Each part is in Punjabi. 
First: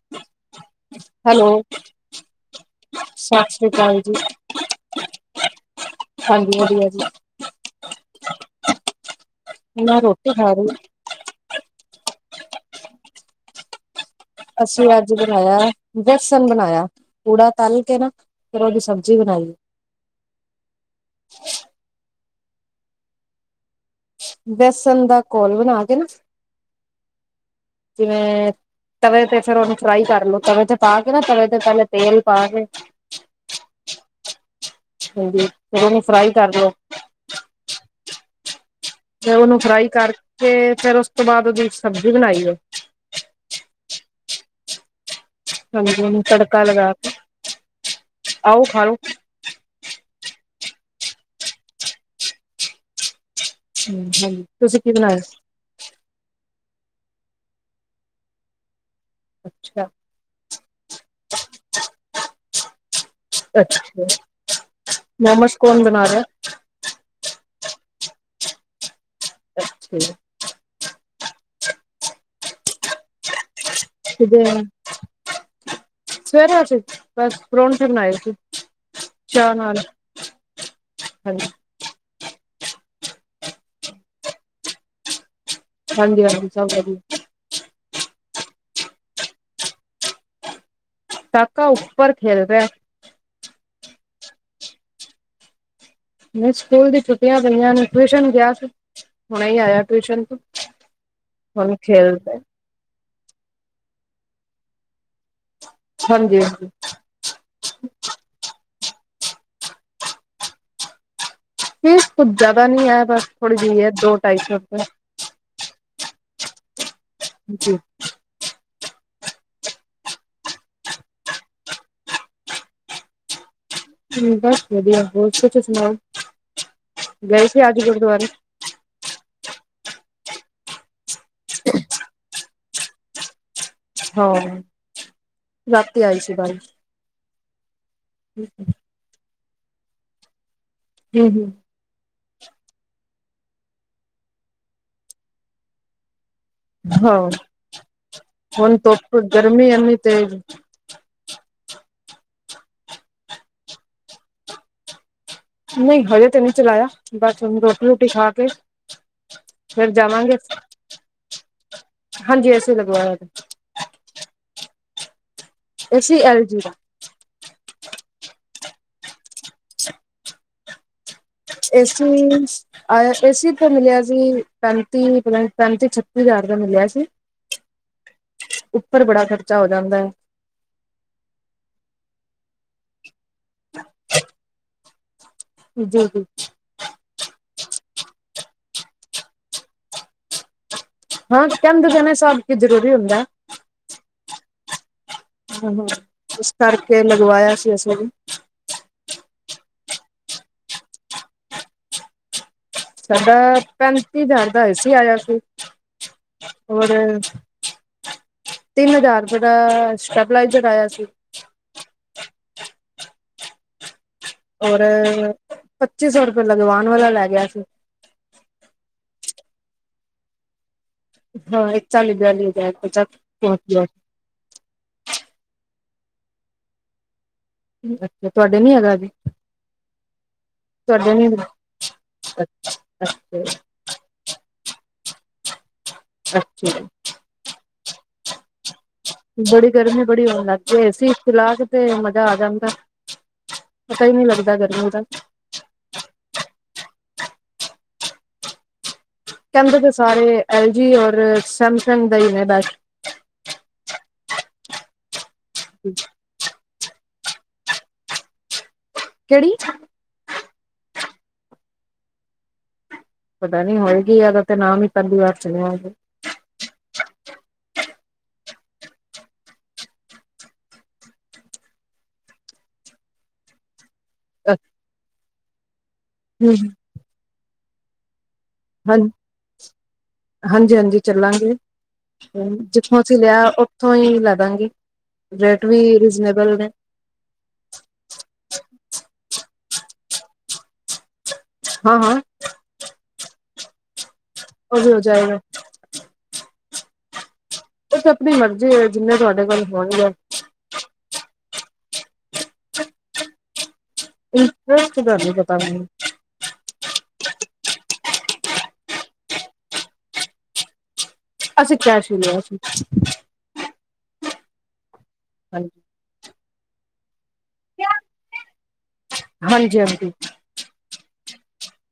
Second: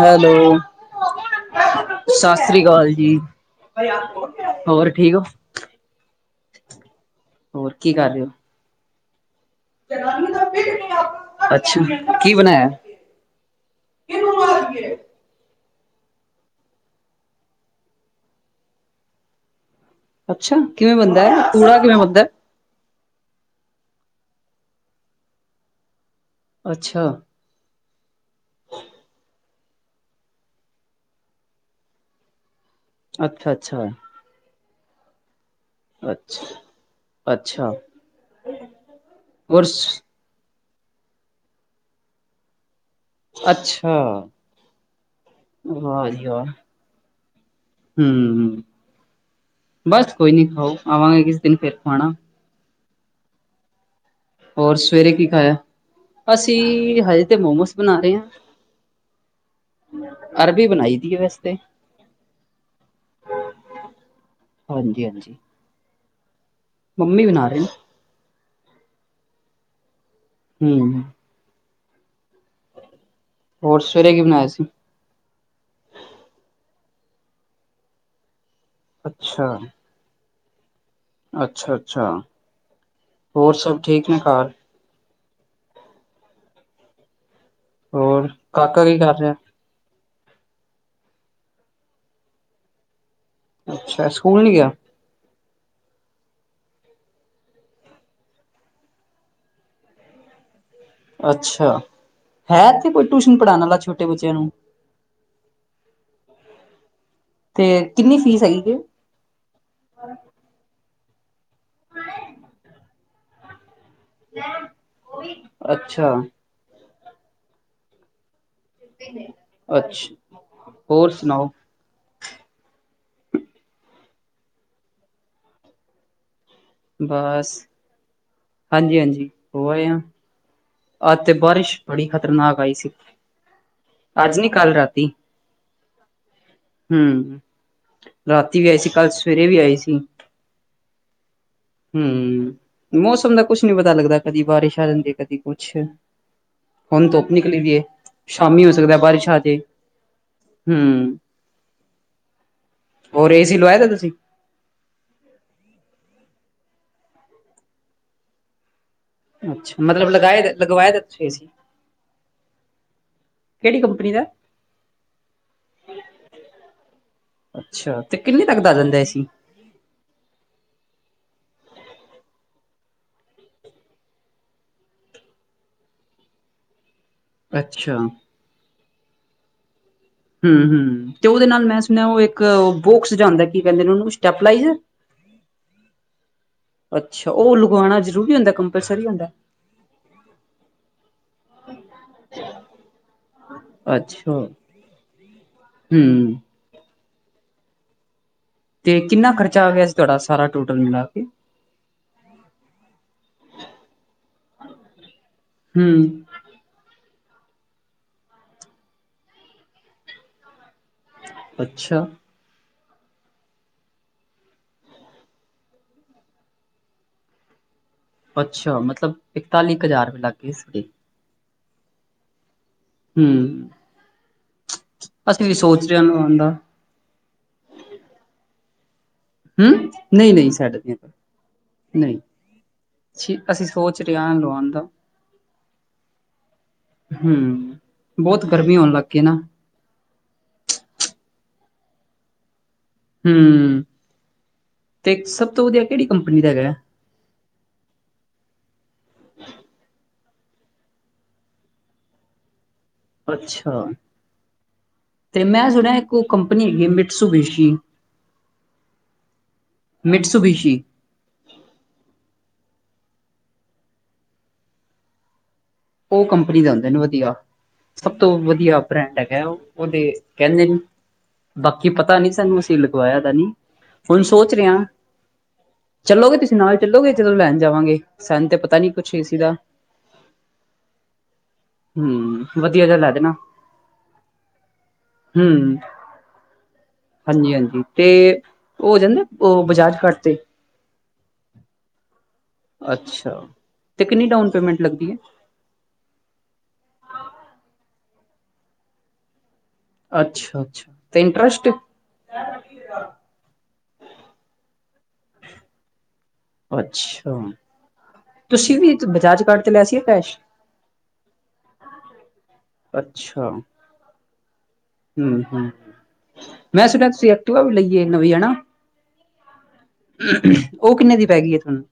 ਹੈਲੋ ਹੈਲੋ ਸਤਿ ਸ੍ਰੀ ਅਕਾਲ ਜੀ, ਸਤਿ ਸ੍ਰੀ ਅਕਾਲ ਜੀ ਹੋਰ ਠੀਕ? [unintelligible] ਹਾਂਜੀ, ਵਧੀਆ ਜੀ ਹੋਰ ਕੀ, ਕਰ ਰਹੇ? ਮੈਂ ਰੋਟੀ ਖਾ ਰਹੀ ਸੀਂ। ਅੱਛਾ, ਕੀ ਬਣਾਇਆ? ਅਸੀਂ ਅੱਜ, ਬਣਾਇਆ ਬੇਸਣ ਬਣਾਇਆ ਪੂੜਾ ਤਲ ਕੇ ਨਾ ਫੇਰ ਉਹ ਦੀ ਸਬਜ਼ੀ ਬਣਾਈ ਅੱਛਾ, ਪੂੜਾ ਕਿਵੇਂ ਬਣਦਾ ਹੈ ਪੂੜਾ ਕਿਵੇਂ ਬਣਦਾ ਦਾ ਬੇਸਣ ਦਾ, ਘੋਲ ਬਣਾ ਕੇ ਨਾ ਅੱਛਾ। ਜਿਵੇਂ ਤਵੇ ਤੇ ਫਿਰ, ਉਹਨੂੰ ਫਰਾਈ ਕਰ ਲਓ, ਤਵੇ ਤੇ ਪਾ ਕੇ ਨਾ ਤਵੇ ਤੇ, ਪਹਿਲੇ ਤੇਲ ਪਾ ਕੇ ਅੱਛਾ -ਅੱਛਾ ਹਾਂਜੀ। ਉਹਨੂੰ ਫਰਾਈ ਅੱਛਾ ਕਰ ਲੋ -ਅੱਛਾ ਤੇ ਉਹਨੂੰ ਹੋਰ ਫਰਾਈ ਕਰਕੇ, ਫੇਿਰ ਉਸ ਤੋਂ ਬਾਅਦ, ਉਹਦੀ ਸਬਜ਼ੀ ਬਣਾਈ ਅੱਛਾ ਹਾਂਜੀ, ਤੜਕਾ ਲਗਾ ਕੇ ਹਮ, ਆਓ ਖਾ ਲੋ ਬਸ ਕੋਈ ਨੀ ਖਾਓ, ਆਵਾਂਗੇ ਕਿਸ ਦਿਨ ਫੇਰ ਖਾਣਾ ਹਾਂਜੀ ਹੋਰ ਤੁਸੀਂ ਸਵੇਰੇ ਬਣਾਇਆ ਕੀ ਖਾਇਆ, ਅਸੀਂ ਹਜੇ ਤੇ ਮੋਮੋਸ ਬਣਾ ਰਹੇ ਹਾਂ ਅੱਛਾ। ਅਰਬੀ, ਬਣਾਈ ਦੀ ਹੈ ਵੈਸੇ ਤੇ ਅੱਛਾ, ਹਾਂਜੀ ਹਾਂਜੀ ਮੋਮੋਜ਼ ਕੌਣ ਬਣਾ ਰਿਹਾ? ਮੰਮੀ, ਬਣਾ ਰਹੀ ਠੀਕ ਐ ਹਮ ਹੋਰ ਕੀ ਬਣਾਇਆ ਸਵੇਰੇ ਸੀ ਅਸੀਂ, ਬਸ ਪ੍ਰੌਠੇ, ਬਣਾਏ ਸੀ। ਚਾ ਅੱਛਾ ਨਾਲ ਹਾਂਜੀ ਅੱਛਾ -ਅੱਛਾ ਹੋਰ ਸਭ ਠੀਕ ਨੇ ਕਾਰ? ਹਾਂਜੀ-ਹਾਂਜੀ ਸਬ ਰੇਡੀ ਹੋਰ, ਕਾਕਾ ਕੀ ਕਰ ਰਿਹਾ? ਕਾਕਾ ਉੱਪਰ ਖੇਲ ਰਿਐ। ਅੱਛਾ, ਸਕੂਲ ਨੀ ਗਿਆ? ਨਈ ਸਕੂਲ ਦੀ ਛੁੱਟੀਆਂ ਪਈਆਂ ਨੇ, ਟਿਊਸ਼ਨ ਗਿਆ ਸੀ, ਹੁਣੇ ਈ ਆਇਆ ਟਿਊਸ਼ਨ ਤੋਂ। ਅੱਛਾ, ਹੁਣ ਖੇਲ ਰਿਹਾ ਹੈ ਇੱਥੇ ਕੋਈ ਟਿਊਸ਼ਨ ਪੜ੍ਹਾਣ ਆਲਾ ਛੋਟੇ ਬੱਚਿਆਂ ਨੂੰ? ਹਾਂਜੀ-ਹਾਂਜੀ। ਤੇ ਕਿੰਨੀ ਫੀਸ ਹੈਗੀ ਏ? [inaudible] ਫ਼ੀਸ ਕੁੱਝ ਜਾਦਾ ਨੀ ਐ ਬਸ ਥੋੜ੍ਹੀ ਜੀ ਐ, ਦੋ-ਢਾਈ ਸੌ ਰੁਪਏ। ਅੱਛਾ। ਜੀ। ਅੱਛ, ਹੋਰ ਸੁਣਾਓ? ਬਸ ਵਧੀਆ, ਹੋਰ ਤੁਸੀ ਸੁਣਾਓ? ਗਏ ਬਾਸ, ਸੀ ਅੱਜ ਗੁਰਦੁਆਰੇ ਹਾਂਜੀ-ਹਾਂਜੀ ਹੋ ਆਏ ਆ। ਅਜ ਤੇ ਬਾਰਿਸ਼, ਬੜੀ ਖ਼ਤਰਨਾਕ ਆਈ ਸੀ। ਅੱਜ ਨੀ ਹਾਂ, ਕੱਲ ਰਾਤੀ ਆਈ ਸੀ ਬਾਰਿਸ਼। ਹੂੰ, ਰਾਤੀ ਵੀ ਆਈ ਸੀ, ਕੱਲ ਸਵੇਰੇ ਵੀ ਆਈ ਸੀ। ਹੂੰ-ਹੂੰ। ਹੂੰ, ਮੌਸਮ ਦਾ ਕੁਛ ਨੀ ਪਤਾ ਲੱਗਦਾ, ਕਦੀ ਬਾਰਿਸ਼ ਆ ਜਾਂਦੀ ਐ, ਕਦੀ ਕੁਛ। ਹੁਣ ਹਾਂ ਧੁੱਪ ਨਿਕਲੀ ਦੀ ਏ, ਸ਼ਾਮੀ ਹੋ ਹੁਣ ਸਕਦਾ ਧੁੱਪ ਬਾਰਿਸ਼ ਆਜੇ, ਗਰਮੀ ਇੰਨੀ ਤੇਜ਼ ਹੂੰ। ਹੋਰ ਏ ਸੀ ਲਵਾਏ ਦਾ ਤੁਸੀਂ? ਨਈ ਹਜੇ ਤੇ ਨੀ ਚਲਾਇਆ, ਬਸ ਹੁਣ ਰੋਟੀ-ਰੂਟੀ ਖਾ ਕੇ। ਅੱਛਾ ਫਿਰ ਮਤਲਬ ਜਾਵਾਂਗੇ, ਲਗਾਏ ਦਾ ਲਗਵਾਏ ਦਾ ਤੁਸੀਂ ਏਸੀ ਹਾਂਜੀ ਏ ਸੀ ਲਗਿਆ ਹੋਇਆ ਜੇ। ਕਿਹੜੀ ਕੰਪਨੀ ਦਾ? ਏ ਸੀ, ਐਲ ਜੀ ਦਾ। ਅੱਛਾ ਤੇ ਕਿੰਨੇ ਤੱਕ ਦਾ ਆ ਜਾਂਦਾ ਏ ਸੀ? ਏ ਸੀ ਆ, ਏ ਸੀ ਤੇ ਮਿਲਿਆ ਸੀ, ਪੈਂਤੀ ਪਤਾ ਨੀ, ਪੈਂਤੀ-ਛੱਤੀ ਹਜ਼ਾਰ ਦਾ ਮਿਲਿਆ ਸੀ। ਅੱਛਾ। ਉੱਪਰ ਬੜਾ ਖ਼ਰਚਾ ਹੋ ਜਾਂਦੈ। ਹੂੰ-ਹੂੰ ਤੇ ਓਦੇ ਨਾਲ ਮੈਂ ਸੁਣਿਆ ਓ ਇੱਕ, ਬੋਕਸ ਜਿਹਾ ਹੁੰਦੈ, ਕੀ ਕੈਂਦੇ ਨੇ ਓਹਨੂੰ ਸਟੈਪਲਾਈਜ਼? [inaudible] ਦੇ ਵਿਚ। ਅੱਛਾ, ਓ ਲੁਗਵਾਣਾਂ ਜਰੂਰੀ ਹੁੰਦਾ, ਕੰਪਲਸਰੀ ਹੁੰਦਾ? ਹਾਂ ਕੈਂਦੇ ਪਏ ਨੇ ਸਭ, ਕੀ ਜ਼ਰੂਰੀ ਹੁੰਦੈ। ਅੱਛਾ। ਹਾਂ-ਹਾਂ, ਹੂੰ ਇਸ ਕਰਕੇ ਲਗਵਾਇਆ ਸੀ ਅਸੀ ਵੀ। ਤੇ ਕਿੰਨਾ ਖਰਚਾ ਆ ਗਿਆ ਸੀ ਤੁਹਾਡਾ ਸਾਰਾ ਟੋਟਲ ਮਿਲਾ ਕੇ? ਸਾਡਾ ਪੈਂਤੀ ਹਜ਼ਾਰ ਦਾ ਏ ਸੀ ਆਇਆ ਸੀ। ਹੂੰ ਔਰ ਤਿੰਨ ਹਜ਼ਾਰ ਰੁਪਏ ਦਾ, ਸਟੈਪਲਾਈਜ਼ਰ ਆਇਆ ਸੀ। ਅੱਛਾ। ਔਰ ਪੱਚੀ ਸੌ ਰੁਪਏ ਲਗਵਾਨ ਵਾਲਾ ਲੈ ਗਿਆ ਸੀ। ਅੱਛਾ, ਮਤਲਬ ਇਕਤਾਲੀ ਕੁ ਹਜ਼ਾਰ ਲੱਗ ਗਏ ਸੀਗੇ। ਹਾਂ, ਇਕਚਾਲੀ-ਬੇਆਲੀ ਹਜ਼ਾਰ। ਪਚਾਸ ਪਹੁੰਚ ਹੂੰ, ਗਿਆ ਅਸੀਂ ਵੀ ਸੋਚ ਰ‌ਏ ਆ, ਲਵਾਣ ਦਾ। ਅੱਛਾ, ਤੁਹਾਡੇ ਨੀ ਹੈਗਾ ਅਬੀ? ਹੂੰ ਨਈ-ਨਈ ਸਾਡੇ ਦੀਆ ਨਈ - ਨਈ ਛੀ ਅੱਛਾ ਅਸੀ, ਸੋਚ ਰਿਆ ਲਵਾਨ ਦਾ, ਅੱਛਾ ਜੀ। ਹੂੰ ਬੋਤ ਗਰਮੀ ਹੋਣ ਲਾਗੀ ਨਾ, ਬੜੀ ਗਰਮੀ ਬੜੀ ਹੋਣ ਲੱਗ ਪਈ ਏ -ਏ ਸੀ ਚਲਾ ਕੇ ਤੇ ਮਜ਼ਾ ਆ ਜਾਂਦਾ। ਹੁ ਪਤਾ ਹੀ ਨਹੀਂ ਲੱਗਦਾ ਗਰਮੀ ਦਾ ਤੇ ਸਭ ਤੋਂ ਵੱਧੀਆ ਕਿਹੜੀ ਕੰਪਨੀ ਦਾ ਹੈਗਾ, ਕਹਿੰਦੇ ਤੇ ਸਾਰੇ ਐਲ ਜੀ, ਔਰ ਸੈਮਸੰਗ, ਦਾ ਹੀ ਨੇ ਬੈਸਟ। ਅੱਛਾ, ਤੇ ਮੈਂ ਸੁਣਿਆ ਇੱਕ ਉਹ ਕੰਪਨੀ ਹੈਗੀ ਮਿਰਟਸੂਸ਼ਬੇਸ਼ੀ, ਕਿਹੜੀ ਮਿੱਠ ਸੁ ਬੀਸ਼ੀ ਪਤਾ ਨੀ ਹੋਏਗੀ ਅਹਿਦਾ ਤੇ ਨਾਮ ਵੀ ਪਹਿਲੀ ਵਾਰ ਸੁਣਿਆ, ਉਹ ਕੰਪਨੀ ਦੇ ਹੁੰਦੇ ਨੇ ਵੱਧੀਆ, ਸਭ ਤੋਂ ਵਧੀਆ ਬ੍ਰੈਂਡ ਹੈਗਾ ਉਹਦੇ ਕਹਿੰਦੇ ਨੇ, ਬਾਕੀ ਪਤਾ ਨੀ ਸਾਨੂੰ ਅਸੀਂ ਲਗਵਾਇਆ ਦਾ ਨੀ, ਹੁਣ ਸੋਚ ਰਿਹਾ, ਚੱਲੋਗੇ ਤੁਸੀਂ ਨਾਲ ਹਾਂ ਚੱਲੋਗੇ, ਜਦੋਂ ਲੈਣ ਜਾਵਾਂਗੇ ਸਾੰਨੂ ਤੇ ਪਤਾ, ਨੀ ਹਾਂ ਕੁਛ ਏਸੀ ਦਾ ਹਾਂਜੀ -ਹਾਂਜੀ ਚੱਲਾਂਗੇ। ਹੂੰ ਹਾਂ ਵਧੀਆ ਜਿਹਾ ਜਿੱਥੋਂ ਲੈ ਅਸੀਂ ਦੇਣਾ ਲਿਆ, ਉੱਥੋਂ ਹੀ ਲੈਦਾਗੀ, ਹੂੰ ਰੇਟ ਵੀ ਰੀਜਨੇਬਲ ਨੇ, ਹਾਂਜੀ- ਹਾਂਜੀ ਤੇ ਹੋ ਜਾਂਦੇ ਉਹ ਬਜਾਜ ਕਾਰਟ ਤੇ, ਹਾਂ- ਹਾਂ। ਅੱਛਾ, ਤੇ ਕਿੰਨੀ ਡਾਊਨ ਪੇਮੈਂਟ ਉਹ ਵੀ ਹੋ ਲੱਗਦੀ ਐ, ਜਾਏਗਾ ਤੁਸੀਂ ਆਪਣੀ ਮਰਜ਼ੀ ਹੈ ਜਿੰਨੇ ਤੁਹਾਡੇ ਕੋਲ ਹੋਣਗੇ ਅੱਛਾ- ਅੱਛਾ ਤੇ ਇੰਟਰਰਸਟ ਇੰਟਰਰਸਟ ਦਾ ਨਹੀਂ ਪਤਾ ਮੈਨੂੰ, ਅੱਛਾ, ਤੁਸੀਂ ਵੀ ਬਜਾਜ ਕਾਰਡ ਤੇ ਲਿਆ ਸੀ ਪੈਸ਼ ਅਸੀਂ ਕੈਸ਼ ਹੀ ਲਿਆ ਸੀ। ਅੱਛਾ। ਹਮ ਹਮ ਹਾਂਜੀ ਮੈਂ ਸੁਣਿਆ ਤੁਸੀਂ ਆ, ਐਕਟਿਵਾ ਵੀ ਲਈਏ ਨਵੀਂ ਹੈਨਾ, ਹਾਂਜੀ ਹਾਂਜੀ ਹੁਹੁ, ਉਹ ਕਿੰਨੇ ਦੀ ਪੈ ਗਈ ਹੈ ਤੁਹਾਨੂੰ,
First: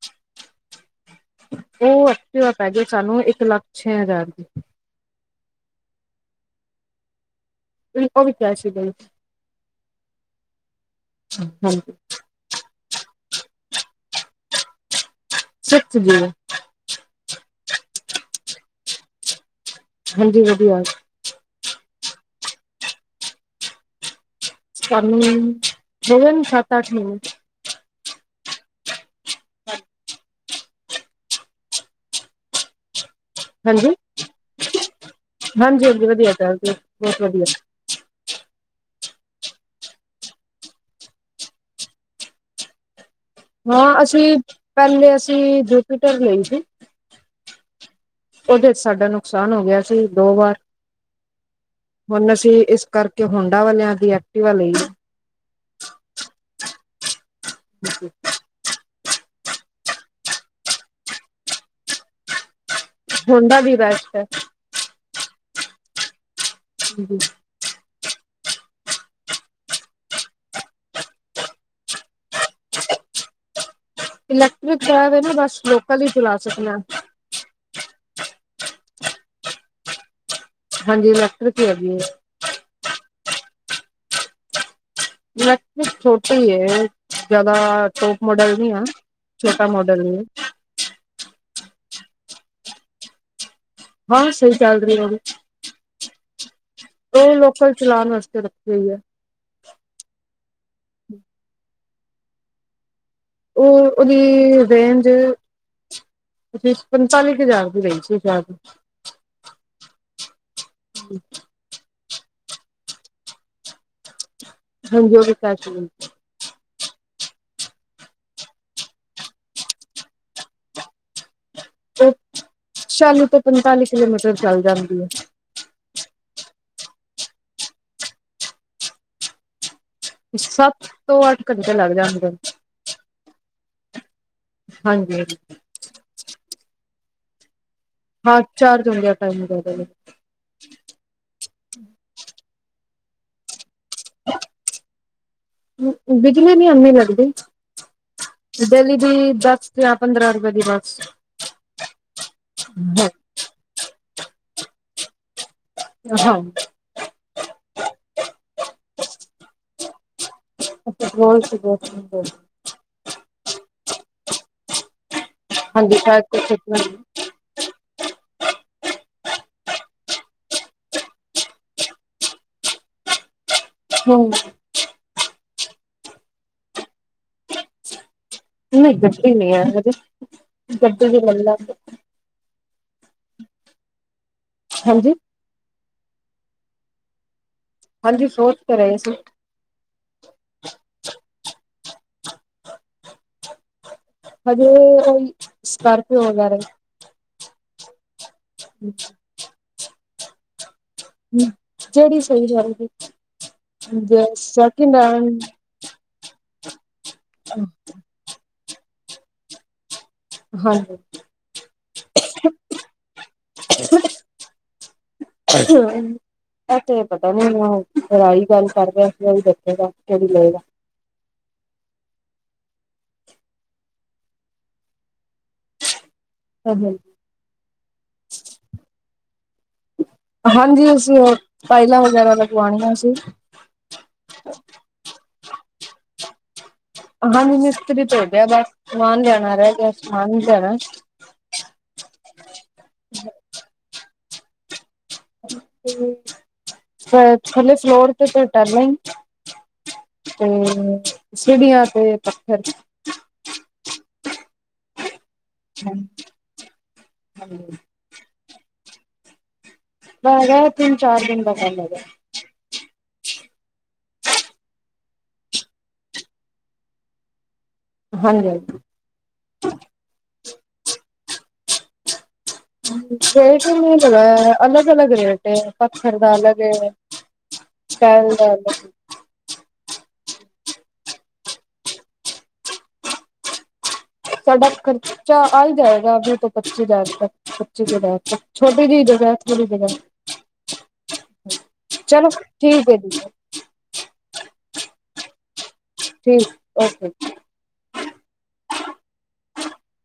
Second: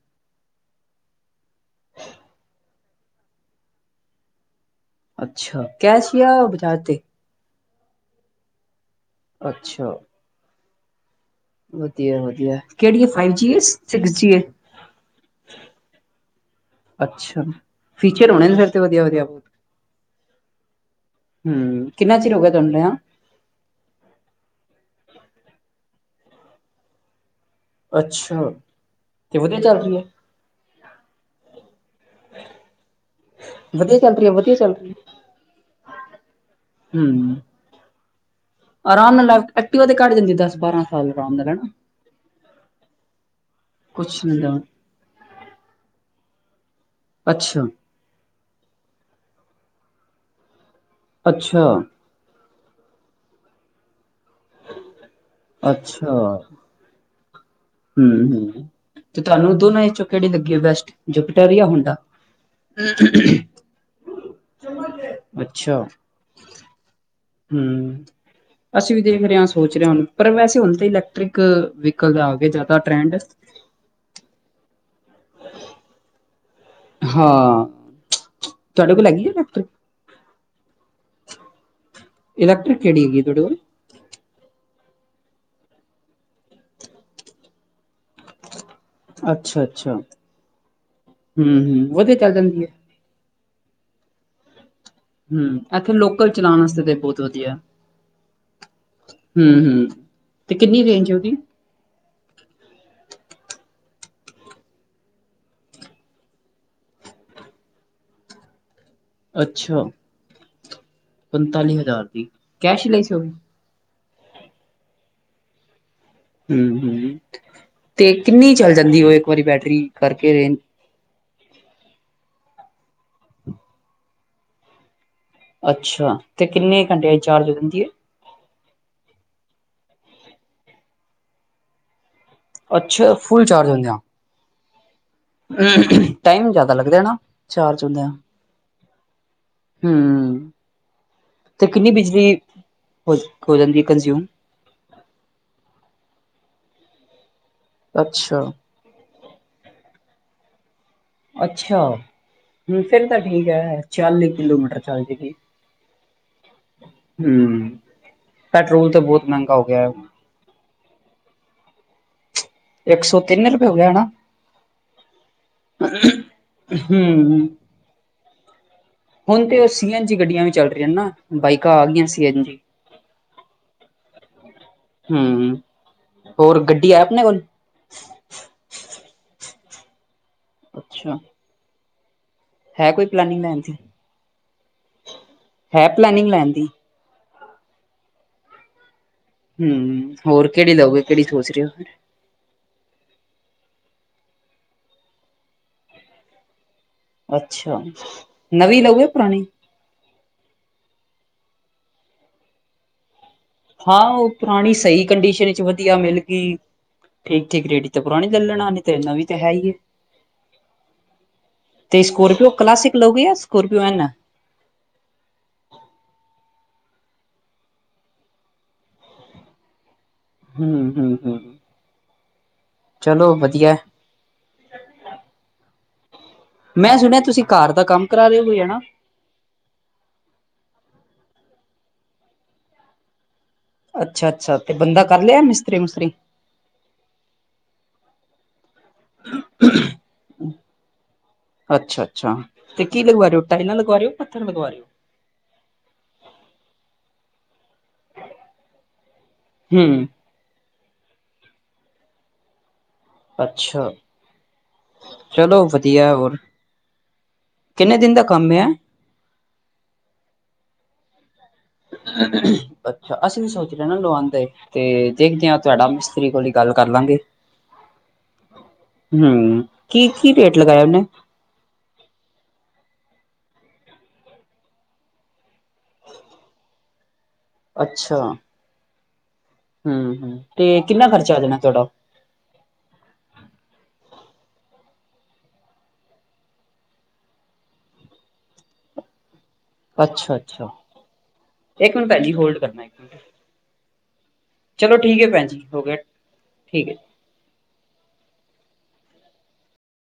ਉਹ ਐਕਟਿਵਾ ਪੈ ਗਿਆ, ਸਾਨੂੰ ਇੱਕ ਲੱਖ ਛੇ ਹਜ਼ਾਰ ਦੀ। ਅੱਛਾ, ਕੈਸ਼ ਜਾ ਬਜਾਜ ਤੇ? ਨਹੀ, ਆਪਾ ਵੀ ਕੈਸ਼ ਹੀ ਲਈ ਸੀ। ਅੱਛਾ। ਹਾਂਜੀ ਵਧੀਆ, ਵਧੀਆ ਕਿਹੜੀ ਹੈ ਫਾਈਵ ਜੀ ਸਿਖਸ ਜੀ ਏ, ਸਿਖਸ ਜੀ ਏ। ਅੱਛਾ, ਫੀਚਰ ਹੋਣੇ ਨੇ ਫਿਰ ਤੇ ਵੱਧੀਆ -ਵੱਧੀਆ, ਹਾਂਜੀ, ਵੱਧੀਆ। ਹਮ, ਕਿੰਨਾ ਚਿਰ ਹੋ ਗਿਆ ਤੁਹਾਨੂ ਲਿਆ ਨੂੰ, ਸਾਨੂ ਹੋ ਗਏ ਨੇ ਸਤ -ਅੱਠ ਮਹੀਨੇ। ਅੱਛਾ, ਤੇ ਵੱਧੀਆ ਚੱਲ ਰਹੀ ਏ, [unintelligible] ਹਾਂਜੀ ਵੱਧੀਆ ਚੱਲ ਰਹੀ ਹੈ, ਵੱਧੀਆ ਚੱਲ ਰਹੀ ਹਾਂਜੀ ਹਾਂਜੀ ਵਧੀਆ ਚੱਲਦੀ ਬਹੁਤ ਹਮ। ਵਧੀਆ ਆਰਾਮ ਨਾਲ ਐਕਟਿਵਾ ਤੇ ਕੱਢ੍ ਜਾਂਦੀ ਦਸ ਬਾਰਾਂ ਸਾਲ ਆਰਾਮ ਦੇ ਨਾਲ, ਹਾਂ ਕੁਛ ਅਸੀਂ ਨੀ ਦਾ ਪਹਿਲੇ ਅਸੀਂ ਜੁਪੀਟਰ ਲਈ ਸੀ, ਅੱਛਾ। ਉਹਦੇ ਚ ਸਾਡਾ ਨੁਕਸਾਨ ਹੋ ਗਿਆ ਸੀ ਦੋ ਵਾਰ ਅੱਛਾ। ਹੁਣ ਅਸੀਂ, ਇਸ ਕਰਕੇ ਹੋਂਡਾਂ ਵਾਲਿਆਂ ਦੀ, ਐਕਟੀਵਾ ਲਈ। ਅੱਛਾ। ਹਮ ਹ, ਤੇ ਤੁਹਾਨੂੰ ਦੋਨਾ ਚੋਂ, ਕਿਹੜੀ ਲੱਗੀ ਆ ਬੈਸਟ, ਜੁਪੀਟਰ ਜਾ ਹੁੰਡਾ? ਹੋਂਡਾ ਦੀ ਬੈਸਟ ਹੈ ਅੱਛਾ। ਹਮ [unintelligible] ਹਮ [unintelligible] ਅਸੀਂ ਵੀ ਦੇਖ ਰਹੇ ਹਾਂ, ਸੋਚ ਰਹੇ ਹ, ਪਰ ਵੈਸੇ ਹੁਣ ਤਾਂ, ਇਲੈਕਟ੍ਰਿਕ ਵਿਕਲ ਆ ਗਏ ਟਰੈਂਡ। ਇਲੈਕਟ੍ਰਿਕ ਹੈ ਨਾ, ਬਸ ਲੋਕਲ ਹੀ ਚਲਾ ਸਕਦੇ ਹਾ। ਹਾਂ, ਤੁਹਾਡੇ ਕੋਲ ਹੈਗੀ ਹਾ, ਫੈਕਟਰੀ। ਹਾਂਜੀ, ਇਲੈਕਟਰਿਕ ਹੈਗੀ ਹੈ। ਇਲੈਟ੍ਰਿਕ ਕਿਹੜ ਹੈਗੀ, ਤੁਹਾਡੇ ਕੋਲ। ਇਲੈਕਟਰਿਕ ਛੋਟੇ ਹੀ ਹੈ, ਜ਼ਿਆਦਾ ਟੋਪ ਮੋਡਲ ਨੀ ਆ। ਛੋਟਾ ਮੋਡਲ ਏ। ਹਮ, ਹਮ ਵਧੀਆ ਚੱਲ ਜਾਂਦੀ ਹੈ। ਹਾਂ, ਸਹੀ ਚਲ ਰਿ ਓ। ਹਮ, ਇੱਥੇ ਲੋਕਲ ਚਲਾਉਣ ਵਾਸਤੇ ਤੇ ਬਹੁਤ ਉਹ ਵਧੀਆ। ਲੋਕਲ ਚਲਾਉਣ ਵਾਸਤੇ ਰੱਖੀ ਹੋਈ ਹੈ ਹਮ-ਹਮ ਅਤੇ ਕਿੰਨੀ ਰੇਂਜ ਉਹਦੀ? ਉਹ, ਉਹਦੀ ਰੇਂਜ ਓਦੇ ਚ ਪੰਤਾਲੀ ਕੁ ਹਜ਼ਾਰ ਦੀ ਰਹੀ ਸੀ ਸ਼ਦ। ਅੱਛਾ, ਪੰਤਾਲੀ ਹਜ਼ਾਰ ਦੀ ਕੈਸ਼ ਲਈ ਸੀ, ਉਹ। ਹਾਂਜੀ, ਉਹ ਵੀ ਕਹਿ ਚੁੱਕੇ। ਹਮ ਹਮ ਤੇ ਕਿੰਨੀ ਚੱਲ ਜਾਂਦੀ ਉਹ ਇੱਕ ਵਾਰੀ ਬੈਟਰੀ ਕਰਕੇ ਰੇ। ਉਹ ਚਾਲੀ ਤੋਂ ਪੰਤਾਲੀ ਕਿਲੋਮੀਟਰ ਚੱਲ ਜਾਂਦੀ ਹੈ। ਅੱਛਾ, ਤੇ ਕਿੰਨੇ ਘੰਟਿਆਂ ਚ ਚਾਰਜ ਹੋ ਜਾਂਦੀ ਹੈ। ਸੱਤ ਤੋਂ ਅੱਠ ਘੰਟੇ ਲੱਗ ਜਾਂਦੇ। ਅੱਛਾ, ਫੁਲ ਚਾਰਜ ਹੁੰਦੇ ਹ। ਹਾਂਜੀ। ਟਾਈਮ ਜਿਆਦਾ ਲੱਗਦਾ ਹੈ, ਨਾ। ਚਾਰ ਹੋਂਦਿਆਂ ਹਾਂ ਚਾਰਜ ਹੁੰਦੇ ਆ ਟਾਈਮ ਜ਼ਿਆਦਾ ਹਮ। ਅਤੇ ਕਿੰਨੀ ਬਿਜਲੀ, ਹੋ-ਹੋ ਜਾਂਦੀ ਕੰਜ਼ਿਊਮ। ਬਿਜਲੀ ਨੀ ਆਨੀ ਲੱਗਦੀ। ਅੱਛਾ। ਡਲੀ ਦੀ ਦੱਸ ਜਾਂ ਪੰਦਰਾਂ ਰੁਪਏ ਦੀ ਬੱਸ। ਅੱਛਾ, ਹ ਫਿਰ ਤਾਂ ਠੀਕ ਹੈ, ਚਾਲੀ ਕਿਲੋਮੀਟਰ ਚੱਲ ਜਾਗੀ। ਹਾਂ। ਹਮ, ਪੈਟਰੋਲ ਤਾਂ ਬਹੁਤ ਮਹਿੰਗਾ ਹੋ ਗਿਆ। ਫੁਟਬਲ ਸ ਬਹੁਤ-ਬਹੁਤ। ਇੱਕ ਸੌ ਤਿੰਨ ਰੁਪਏ, ਹੋ ਗਿਆ ਹਨਾ। ਹਾਂਜੀ ਸ਼ਾਇਦ ਕੁਛ ਇਸ ਤਰ੍ਹਾਂ ਹਮ ਹ। ਹੁਣ ਤੇ ਉਹ ਸੀ ਐਨ ਜੀ ਗੱਡੀਆਂ ਵੀ ਚੱਲ ਰਹੀਆਂ ਨਾ, ਬਾਈਕਾਂ ਆ ਗਈਆਂ, ਸੀ ਐਨ ਜੀ। ਹਮ। ਹਮ ਹੋਰ ਗੱਡੀ ਆਇ ਆਪਣੇ ਕੋਲ। ਨਹੀਂ ਗੱਡੀ ਨਹੀਂ ਹਜੇ, ਗੱਡੀ ਅੱਛਾ ਵੀ ਲੈ ਲੈਸੀ। ਹੈ ਕੋਈ ਪਲੇਨਿੰਗ ਲੈਣ ਦੀ। ਹਾਂਜੀ। ਹੈ ਪਲੈਨਿੰਗ ਲੈਣ ਦੀ। ਹਾਂਜੀ ਸੋਚ ਤੇ ਰਹੇ ਸੀ। ਹਂ, ਹੋਰ ਕਿਹੜੀ ਲਓਗੇ ਕਿਹੜੀ ਸੋਚ ਰਹੇ ਔ ਫਿਰ। ਹਜੇ ਉਹੀ ਸਕਾਰਪੀਓ ਵਗੈਰਾ। ਅੱਛਾ ਨਵੀਂ ਲਉਗੇ ਪੁਰਾਣੀ। ਹਂ, ਜਿਹੜੀ ਸਹੀ ਗੱਲ ਲ [unintelligible] ਹਾਂ ਉਹ ਪੁਰਾਣੀ ਸਹੀ ਕੰਡੀਸ਼ਨ ਚ ਵਧ ਵਧੀਆ ਮਿਲਗੀ, ਠੀਕ-ਠੀਕ ਰੇਟੀ ਤੇ ਪੁਰਾਣੀ ਲਲ ਲੈਣਾ ਨਹੀਂ ਤੇ ਨਵੀਂ ਤੇ ਹੈ ਈਏ। ਹਾਂਜੀ ਤੇ ਸਕੋਰਪੀਓ ਕਲਾਸਿਕ ਲੋਗੇ ਜਾਂ ਸਕੋਰਪੀਓ ਏਨ। [unintelligible] ਇਥੇ ਪਤਾ ਨੀ ਮੈਂਨੂੰ ਏਈ ਗੱਲ ਕਰਦਾ ਏਈ ਦੱਸੇਗਾ ਕਿਹੜੀ ਲਏ ਹਂ, ਹਂ, ਹਂ ਚਲੋ ਵਧੀਆ ਐ। ਮੈਂ ਸੁਣਿਆ ਤੁਸੀਂ ਘਰ ਦਾ ਕੰਮ ਕਰਾ ਰੇ ਔ ਕੋਈ ਹਨਾਂ। ਹਾਂਜੀ, ਅਸੀਂ ਹੋਰ ਟਾਇਲਾਂ ਵਗੈਰਾ ਲਗਵਾਣੀਆਂ ਸੀ। ਅੱਛਾ ਅੱਛਾ ਤੇ ਬੰਦਾ ਕਰ ਲਿਆ ਮਿਸਤਰੀ-ਮੁਸਤਰੀ ਹਾਂਜੀ ਮਿਸਤਰੀ ਭੇਜਿਆ ਬਸ ਸਮਾਨ ਲਿਆਣਾ ਰਿਹ ਗਿਆ ਸਮਾਨ ਲਿਆਣਾ। ਅੱਛਾ ਅੱਛਾ ਤੇ ਕੀ ਲਗਵਾ ਰਹੇ ਔ, ਟਾਇਲਾਂ ਲਗਵਾ ਰਹੇ ਔ, ਪੱਥਰ ਲਗਵਾ ਰਹੇ ਔ। [inaudible] ਫ ਥੱਲੇ ਫਲੋਰ ਤੇ ਤੇ ਟੈਲਾਂ ਈ। ਹੂੰ, ਤੇ ਸੀੜੀਆਂ ਤੇ ਪੱਥਰ ਅੱਛਾ। ਚਲੋ ਵਧੀਆ ਹੋਰ ਕਿੰਨੇ ਦਿਨ ਦਾ ਕੰਮ ਐ। ਬਗਾ ਹੈਗਾ ਤਿੰਨ-ਚਾਰ ਦਿਨ ਦਾ ਕੰਮ ਹੈਗਾ। ਅੱਛਾ ਅਸੀਂ ਵੀ ਸੋਚ ਰਹੇ ਨਾ ਲਵਾਂਦੇ। ਤੇ ਦੇਖਦੇ ਆਂ ਤੁਹਾਡਾ ਮਿਸਤਰੀ ਕੋਲ ਈ ਗੱਲ ਕਰ ਲਾਂਗੇ। ਹਾਂਜੀ ਹਾਂਜੀ। ਹਂ, ਕੀ-ਕੀ ਰੇਟ ਲਗਾਇਆ ਉਹਨੇ। ਰੇਟ ਨ੍ਹੀਂ ਲਗਾਆ ਅਲੱਗ ਅਲੱਗ ਰੇਟ ਐ, ਪੱਥਰ ਦਾ ਅਲਗ ਐ। ਅੱਛਾ। [unintelligible] ਹਂ, ਹਂ ਤੇ ਕਿੰਨਾ ਖਰਚਾ ਆ ਜਾਣਾ ਤੁਹਾਡਾ। ਸਾਡਾ ਖਰਚਾ ਆ ਈ ਜਾਏਗਾ ਵੀਹ ਤੋਂ ਪੱਚੀ ਹਜ਼ਾਰ ਤੱਕ। ਪੱਚੀ [unintelligible] ਛੋਟੀ ਜਿ ਜਗ੍ਹਾ। ਅੱਛਾ, ਅੱਛਾ ਇੱਕ [unintelligible] ਮਿੰਟ ਭੈਣ ਚਲੋ ਜੀ ਹੋਲਡ ਕਰਨਾ ਠੀਕ ਐ ਇੱਕ ਜੀ। ਮਿੰਟ ਚਲੋ ਠੀਕ ਐ ਭੈਣ ਜੀ ਹੋ ਗਿਆ। ਠੀਕ ਓਕੇ ਜੀ।